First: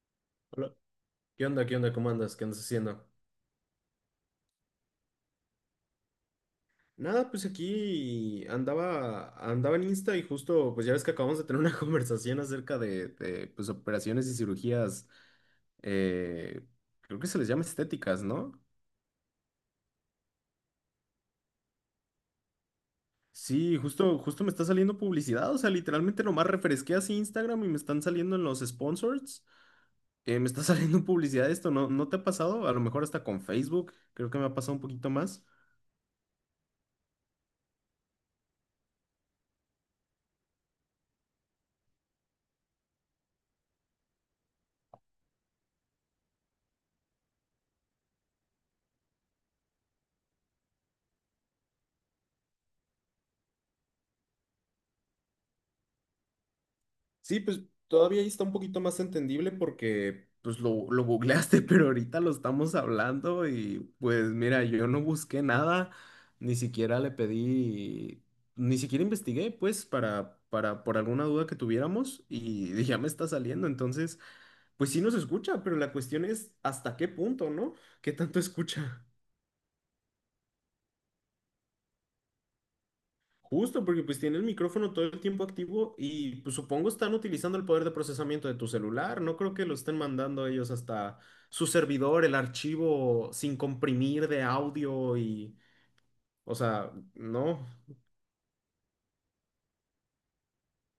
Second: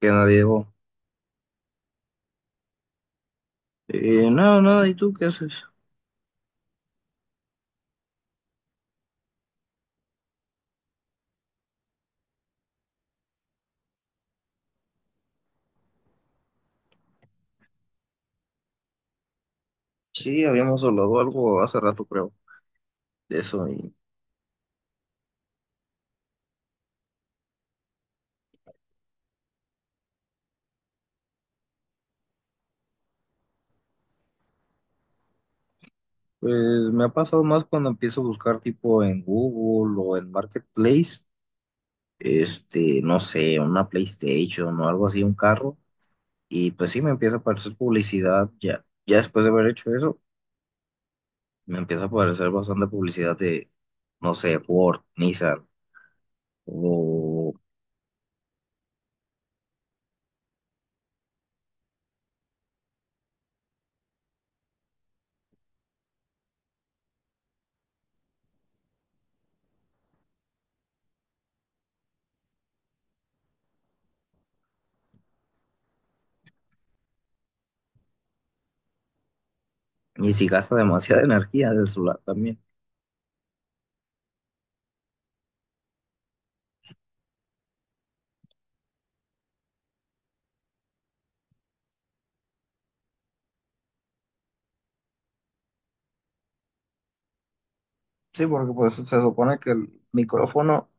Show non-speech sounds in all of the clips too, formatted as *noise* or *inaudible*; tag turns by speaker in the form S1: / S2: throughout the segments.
S1: Que nadie llegó.
S2: Hola. ¿Qué onda? ¿Qué onda? ¿Cómo andas? ¿Qué andas haciendo?
S1: Nada, nada, ¿y tú qué haces?
S2: Nada, pues aquí andaba, andaba en Insta y justo, pues ya ves que acabamos de tener una *laughs* conversación acerca pues, operaciones y cirugías, eh, creo que se les llama estéticas, ¿no?
S1: Sí, habíamos hablado algo hace rato, creo, de eso.
S2: Sí,
S1: Y
S2: justo, justo me está saliendo publicidad, o sea, literalmente nomás refresqué así Instagram y me están saliendo en los sponsors, me está *laughs* saliendo publicidad de esto, ¿no? ¿No te ha pasado? A lo mejor hasta con Facebook, creo que me ha pasado un poquito más.
S1: pues me ha pasado más cuando empiezo a buscar tipo en Google o en Marketplace, no sé, una PlayStation o algo así, un carro. Y pues sí, me empieza a aparecer publicidad ya. Ya después de haber hecho eso, me empieza a aparecer bastante publicidad de, no sé, Ford, Nissan
S2: Sí,
S1: o...
S2: pues todavía ahí está un poquito más entendible porque pues lo googleaste, *laughs* pero ahorita lo estamos hablando y pues mira, yo no busqué nada, ni siquiera le pedí, ni siquiera investigué pues por alguna duda que tuviéramos y *laughs* ya me está saliendo, entonces pues sí nos escucha, pero la cuestión es hasta qué punto, ¿no? ¿Qué tanto escucha?
S1: Y si gasta demasiada *laughs* energía del celular también.
S2: Justo porque pues tiene el micrófono todo el tiempo activo y pues supongo están utilizando el poder de procesamiento de tu celular. No creo que lo estén mandando ellos hasta su servidor, el archivo sin comprimir de audio y, o sea, no,
S1: Sí, porque pues se supone que el micrófono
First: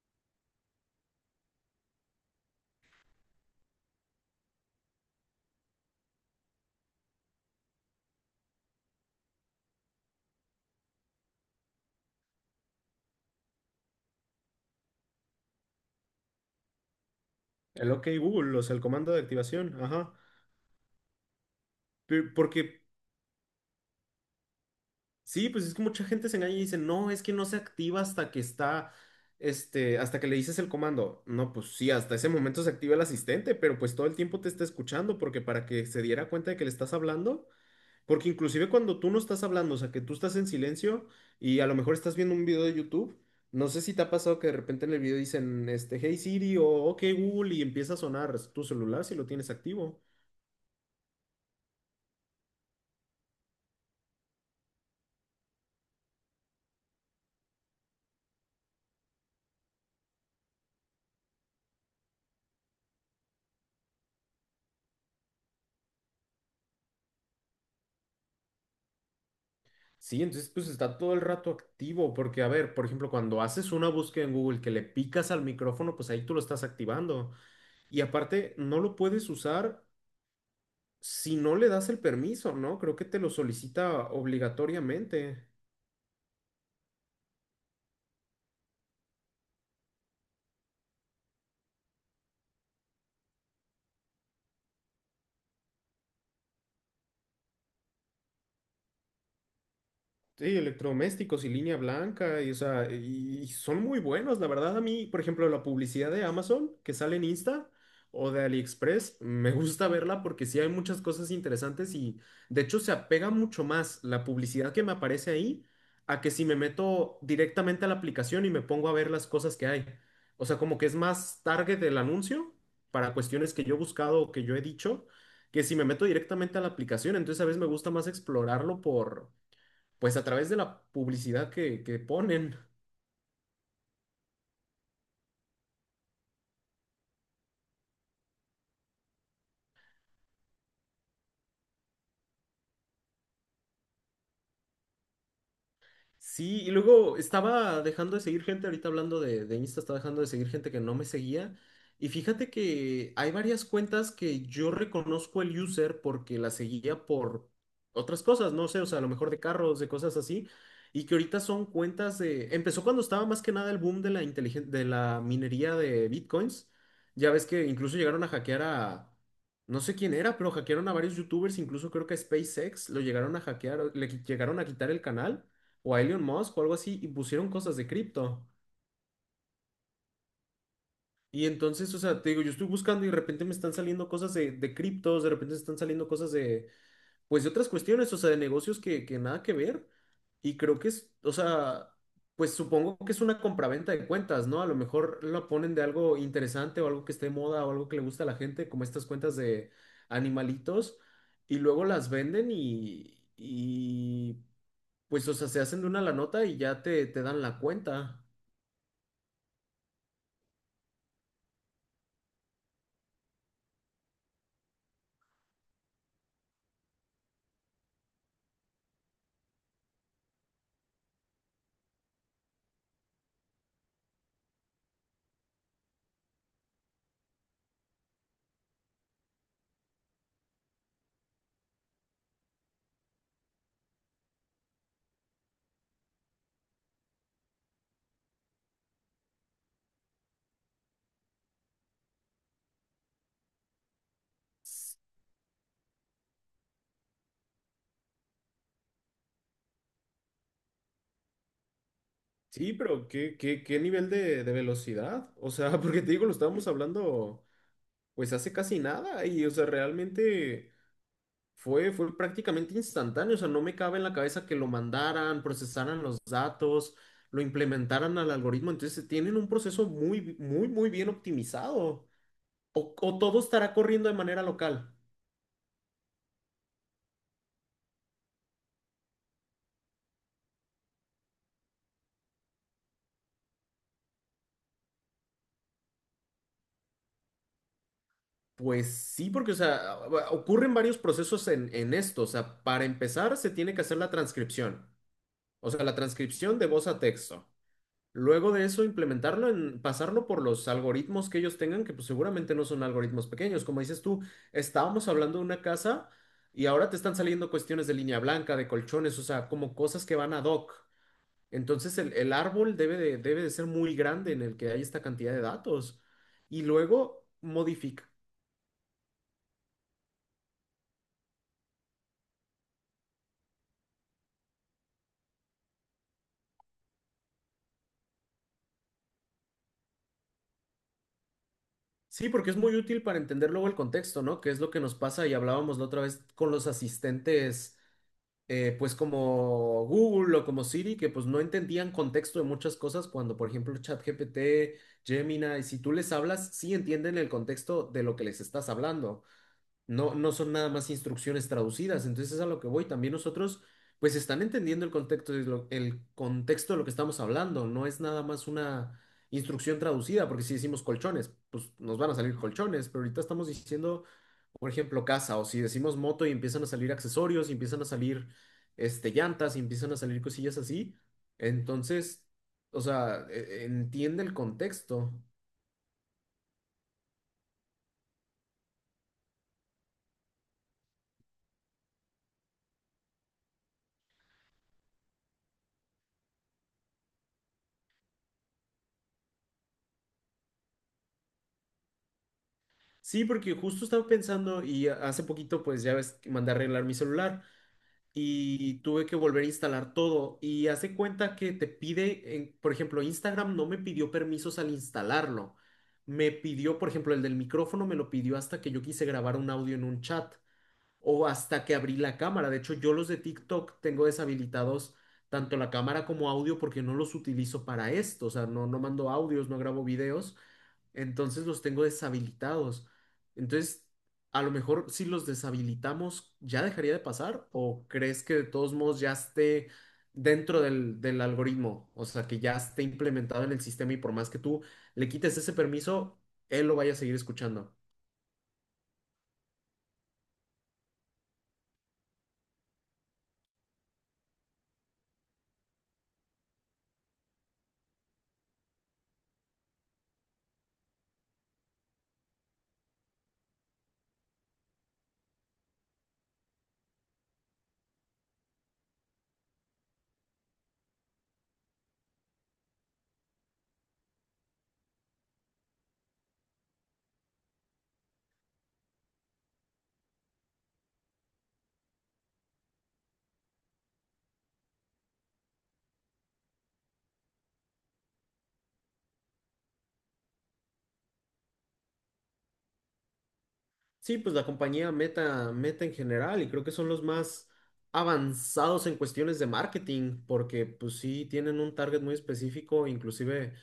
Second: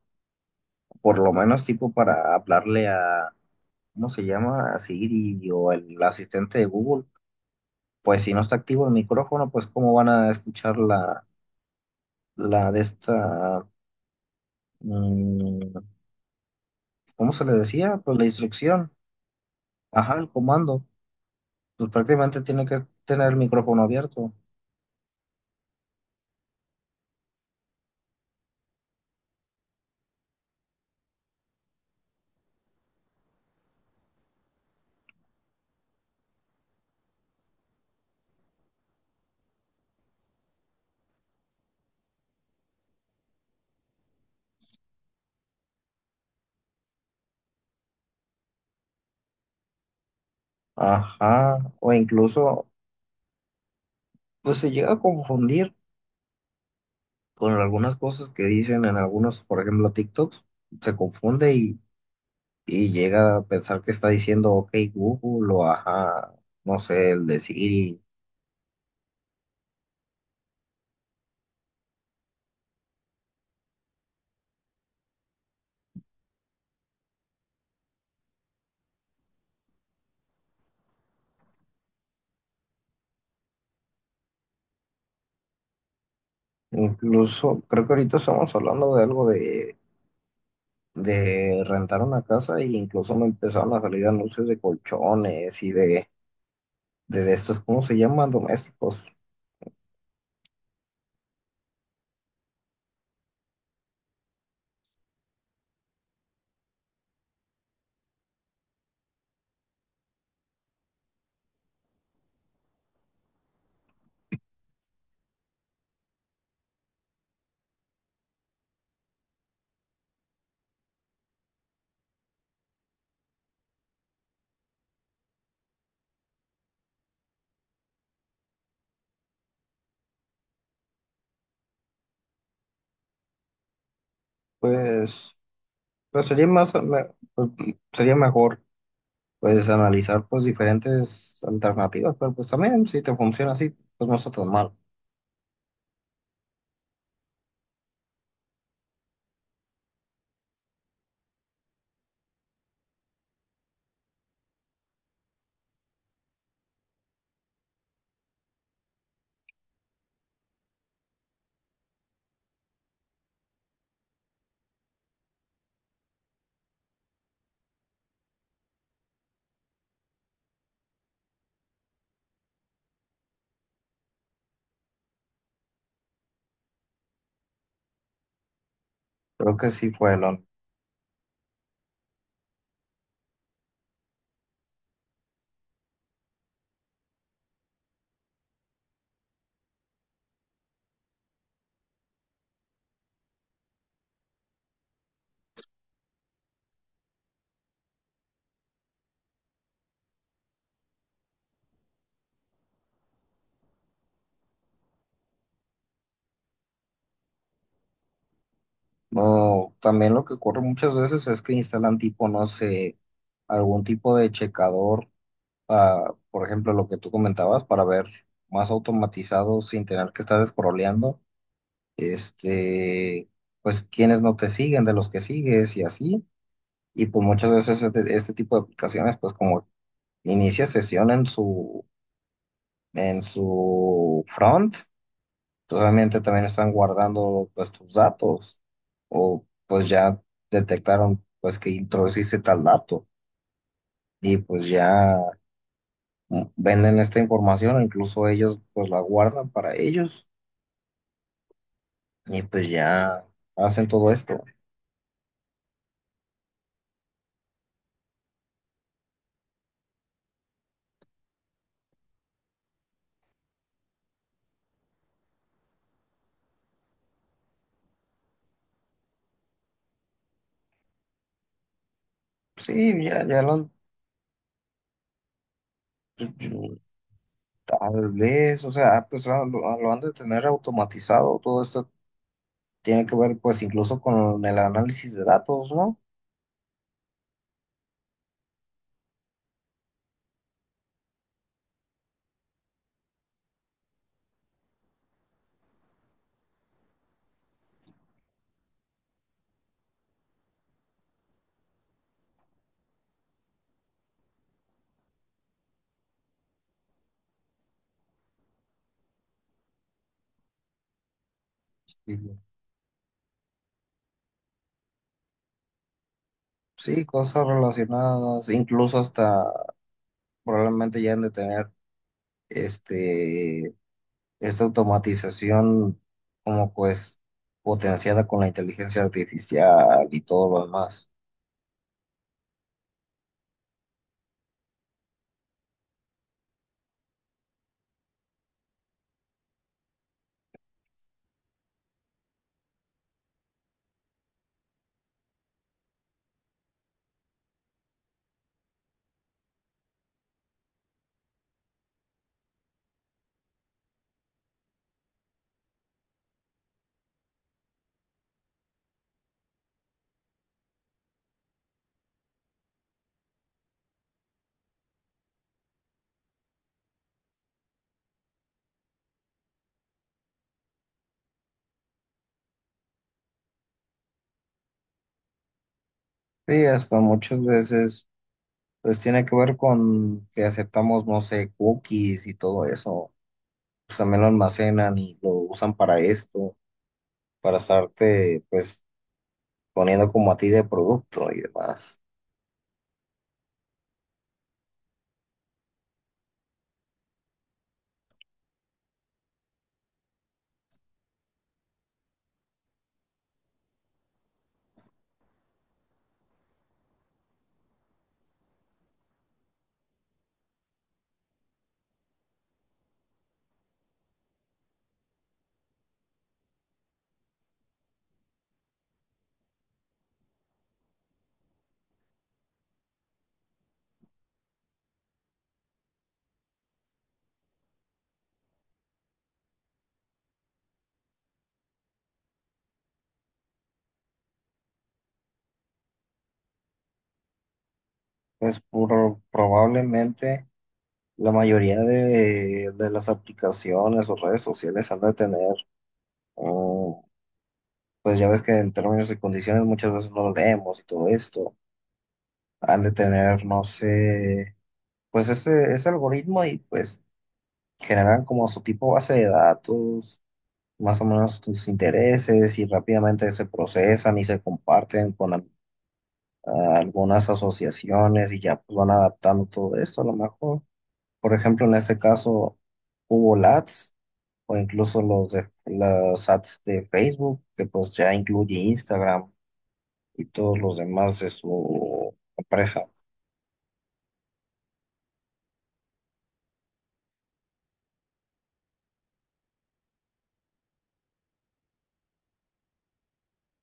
S1: por lo menos tipo para hablarle a, ¿cómo se llama? A Siri o el asistente de Google, pues si no está activo el micrófono, pues cómo van a escuchar la, la de esta, mm, ¿cómo se le
S2: el
S1: decía?
S2: OK
S1: Pues la
S2: Google, o sea, el
S1: instrucción,
S2: comando de activación, ajá.
S1: ajá, el comando, pues prácticamente
S2: Porque
S1: tiene que tener el micrófono abierto,
S2: sí, pues es que mucha gente se engaña y dice, no, es que no se activa hasta que está, hasta que le dices el comando. No, pues sí, hasta ese momento se activa el asistente, pero pues todo el tiempo te está escuchando porque para que se diera cuenta de que le estás hablando. Porque inclusive cuando tú no estás hablando, o sea, que tú estás en silencio y a lo mejor estás viendo un video de YouTube, no sé si te ha pasado que de repente en el video dicen, Hey Siri o OK Google y empieza a sonar tu celular si lo tienes activo.
S1: ajá, o incluso, pues se llega a confundir con algunas cosas que dicen en algunos, por ejemplo, TikToks, se confunde y llega a pensar que está diciendo, ok, Google o ajá, no sé, el de Siri.
S2: Sí, entonces pues está todo el rato activo, porque a ver, por ejemplo, cuando haces una búsqueda en Google que le picas al micrófono, pues ahí tú lo estás activando. Y aparte, no lo puedes usar si no le das el permiso, ¿no? Creo que te lo solicita obligatoriamente.
S1: Incluso creo que ahorita estamos hablando de algo de rentar una casa e incluso me empezaron a salir anuncios de colchones y de, de estos, ¿cómo se llaman? Domésticos.
S2: Sí, electrodomésticos y línea blanca, y, o sea, y son muy buenos, la verdad. A mí, por ejemplo, la publicidad de Amazon que sale en Insta o de AliExpress, me gusta verla porque sí hay muchas cosas interesantes y de hecho se apega mucho más la publicidad que me aparece ahí a que si me meto directamente a la aplicación y me pongo a ver las cosas que hay. O sea, como que es más target del anuncio para cuestiones que yo he buscado o que yo he dicho, que si me meto directamente a la aplicación, entonces a veces me gusta más explorarlo por pues a través de la publicidad que ponen.
S1: Pues, pues sería más, pues, sería mejor pues analizar pues diferentes alternativas, pero pues también si te funciona así, pues no está tan mal.
S2: Sí, y luego estaba dejando de seguir gente, ahorita hablando de Insta, estaba dejando de seguir gente que no me seguía. Y fíjate que hay varias cuentas que yo reconozco el user porque la seguía por otras cosas, no sé, o sea, a lo mejor de carros, de cosas así, y que ahorita son cuentas de... Empezó cuando estaba más que nada el boom de la de la minería de bitcoins. Ya ves que incluso llegaron a hackear a... No sé quién era, pero hackearon a varios youtubers, incluso creo que a SpaceX lo llegaron a hackear, llegaron a quitar el canal o a Elon Musk o algo así y pusieron cosas de cripto.
S1: Creo que sí fue.
S2: Y entonces, o sea, te digo, yo estoy buscando y de repente me están saliendo cosas de criptos, de repente me están saliendo cosas de, pues de otras cuestiones, o sea, de negocios que nada que ver. Y creo que es, o sea, pues supongo que es una compraventa de cuentas, ¿no? A lo mejor lo ponen de algo interesante o algo que esté de moda o algo que le gusta a la gente, como estas cuentas de animalitos, y luego las venden y pues, o sea, se hacen de una la nota y ya te dan la cuenta.
S1: No, también lo que ocurre muchas veces es que instalan tipo, no sé, algún tipo de checador, ah, por ejemplo, lo que tú comentabas, para ver más automatizado sin tener que estar scrolleando, este, pues quienes no te siguen, de los que sigues y así. Y pues muchas veces este tipo de aplicaciones, pues como inicia sesión en su front. Realmente también están guardando pues tus datos o pues ya detectaron pues que introduciste tal dato y pues ya venden esta información o incluso ellos pues la guardan para ellos y pues
S2: Sí, pero
S1: ya
S2: ¿ qué
S1: hacen
S2: nivel
S1: todo esto.
S2: de velocidad? O sea, *laughs* porque te digo, lo estábamos hablando pues hace casi nada y, o sea, realmente fue prácticamente instantáneo. O sea, no me cabe en la cabeza que lo mandaran, procesaran los datos, lo implementaran al algoritmo. Entonces, tienen un proceso muy, muy, muy bien optimizado. O,
S1: Sí,
S2: o
S1: ya,
S2: todo estará corriendo de manera local.
S1: tal vez, o sea, pues lo, lo han de tener automatizado, todo esto tiene que ver pues incluso con el análisis de datos, ¿no?
S2: Pues sí, porque, o sea, ocurren varios procesos en esto. O sea, para empezar, se tiene que hacer la transcripción. O sea, la transcripción de voz a texto. Luego de eso, implementarlo en pasarlo por los algoritmos que ellos tengan, que pues seguramente no son algoritmos pequeños. Como dices tú, estábamos hablando de una casa y ahora te están saliendo cuestiones de línea blanca, de colchones, o sea, como cosas que van ad hoc. Entonces el
S1: Sí,
S2: árbol debe de ser muy grande en el que hay esta cantidad de datos. Y
S1: sí,
S2: luego
S1: cosas
S2: modifica.
S1: relacionadas, incluso hasta probablemente ya han de tener este, esta automatización como pues potenciada con la inteligencia artificial y todo lo demás.
S2: Sí, porque es muy útil para entender luego el contexto, ¿no? Que es lo que nos pasa y hablábamos la otra vez con los asistentes, pues como Google o como Siri, que pues no entendían contexto de muchas cosas cuando, por ejemplo, ChatGPT, Gemini, si tú les hablas, sí entienden el contexto de lo que les estás hablando. No, no son nada más instrucciones traducidas. Entonces es a lo que voy. También nosotros, pues, están entendiendo el contexto de lo, el contexto de lo que estamos hablando. No es nada más una instrucción traducida, porque si decimos colchones, pues nos van a salir colchones. Pero ahorita estamos diciendo, por ejemplo, casa, o si decimos moto y empiezan a salir accesorios, y empiezan a salir llantas, y empiezan a salir cosillas así. Entonces, o sea, entiende el contexto.
S1: Sí, hasta muchas veces pues tiene que ver con que aceptamos, no sé, cookies y todo eso. Pues también lo almacenan y lo usan para esto, para estarte pues poniendo como a ti de producto y demás.
S2: Sí, porque justo estaba pensando y hace poquito pues ya ves que mandé a arreglar mi celular y tuve que volver a instalar todo y hace cuenta que te pide, por ejemplo, Instagram no me pidió permisos al instalarlo. Me pidió, por ejemplo, el del micrófono me lo pidió hasta que yo quise grabar un audio en un chat o hasta que abrí la cámara. De hecho, yo los de TikTok tengo deshabilitados tanto la cámara como audio porque no los utilizo para esto. O sea, no, no mando audios, no grabo videos. Entonces los tengo deshabilitados. Entonces, a lo mejor si los deshabilitamos, ¿ya dejaría de pasar? ¿O crees que de todos modos ya esté dentro del algoritmo? O sea, que ya esté implementado en el sistema y por más que tú le quites ese permiso, él lo vaya a seguir escuchando.
S1: Probablemente. La mayoría de las aplicaciones o redes sociales han de tener, mm, pues ya ves que en términos y condiciones muchas veces no lo leemos y todo esto, han de tener, no sé, pues ese algoritmo y pues generan como su tipo base de datos, más o menos tus intereses y rápidamente se procesan y se comparten con algunas asociaciones y ya pues van adaptando todo esto a lo mejor. Por ejemplo, en este caso hubo LATs o incluso los de las ads de Facebook, que pues ya incluye Instagram y todos los demás de su empresa.
S2: Sí, pues la compañía Meta, Meta en general, y creo que son los más avanzados en cuestiones de marketing, porque pues sí tienen un target muy específico, inclusive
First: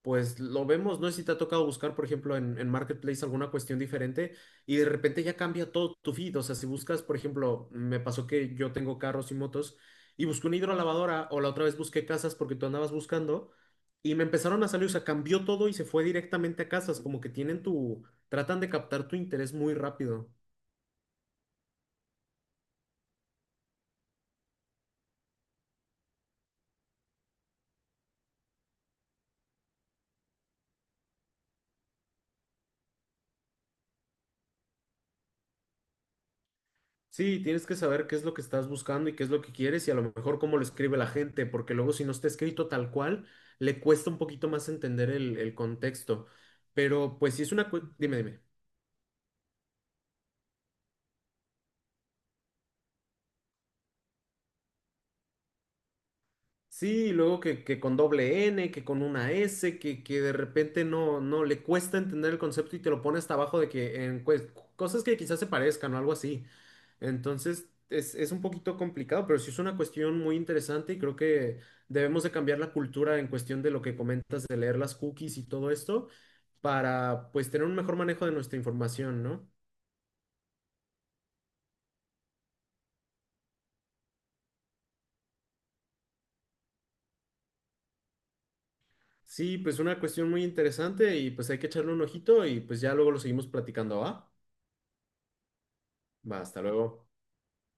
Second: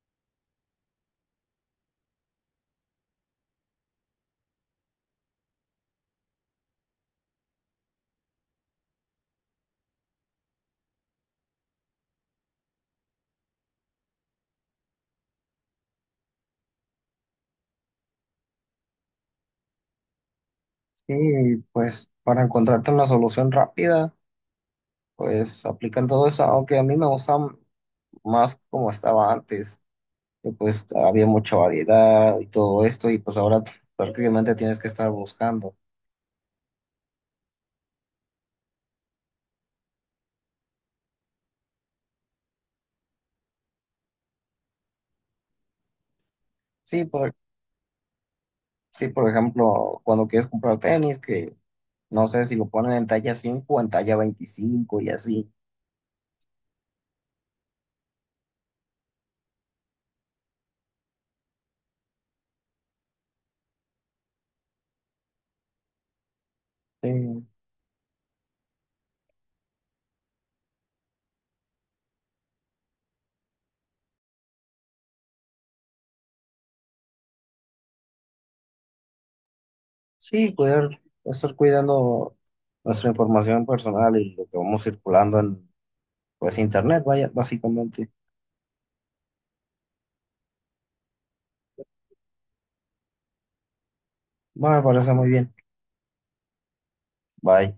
S2: pues lo vemos, no sé si te ha tocado buscar, por ejemplo, en Marketplace alguna cuestión diferente y de repente ya cambia todo tu feed. O sea, si buscas, por ejemplo, me pasó que yo tengo carros y motos y busqué una hidrolavadora o la otra vez busqué casas porque tú andabas buscando y me empezaron a salir, o sea, cambió todo y se fue directamente a casas, como que tienen tu, tratan de captar tu interés muy rápido.
S1: Sí, pues para encontrarte una solución rápida, pues aplican todo eso, aunque a mí me gusta más como estaba antes, que pues había mucha variedad y todo esto, y pues ahora prácticamente tienes que estar buscando.
S2: Sí, tienes que saber qué es lo que estás buscando y qué es lo que quieres y a lo mejor cómo lo escribe la gente, porque luego si no está escrito tal cual, le cuesta un poquito más entender el contexto.
S1: Sí,
S2: Pero
S1: por,
S2: pues si es una... Dime, dime.
S1: sí, por ejemplo, cuando quieres comprar tenis, que no sé si lo ponen en talla 5 o en talla 25 y así.
S2: Sí, y luego que con doble N, que con una S, que de repente no, no le cuesta entender el concepto y te lo pone hasta abajo de que en cosas que quizás se parezcan o algo así.
S1: Eh,
S2: Entonces es un poquito complicado, pero sí es una cuestión muy interesante y creo que debemos de cambiar la cultura en cuestión de lo que comentas de leer las cookies y todo esto para pues tener un mejor manejo de nuestra información, ¿no?
S1: sí, cuidar, estar cuidando nuestra información personal y lo que vamos circulando en pues internet, vaya, básicamente.
S2: Sí, pues una cuestión muy interesante y pues hay que echarle un ojito y pues ya luego lo seguimos platicando, ¿va?
S1: Va, me parece muy bien.
S2: Va, hasta luego.
S1: Bye.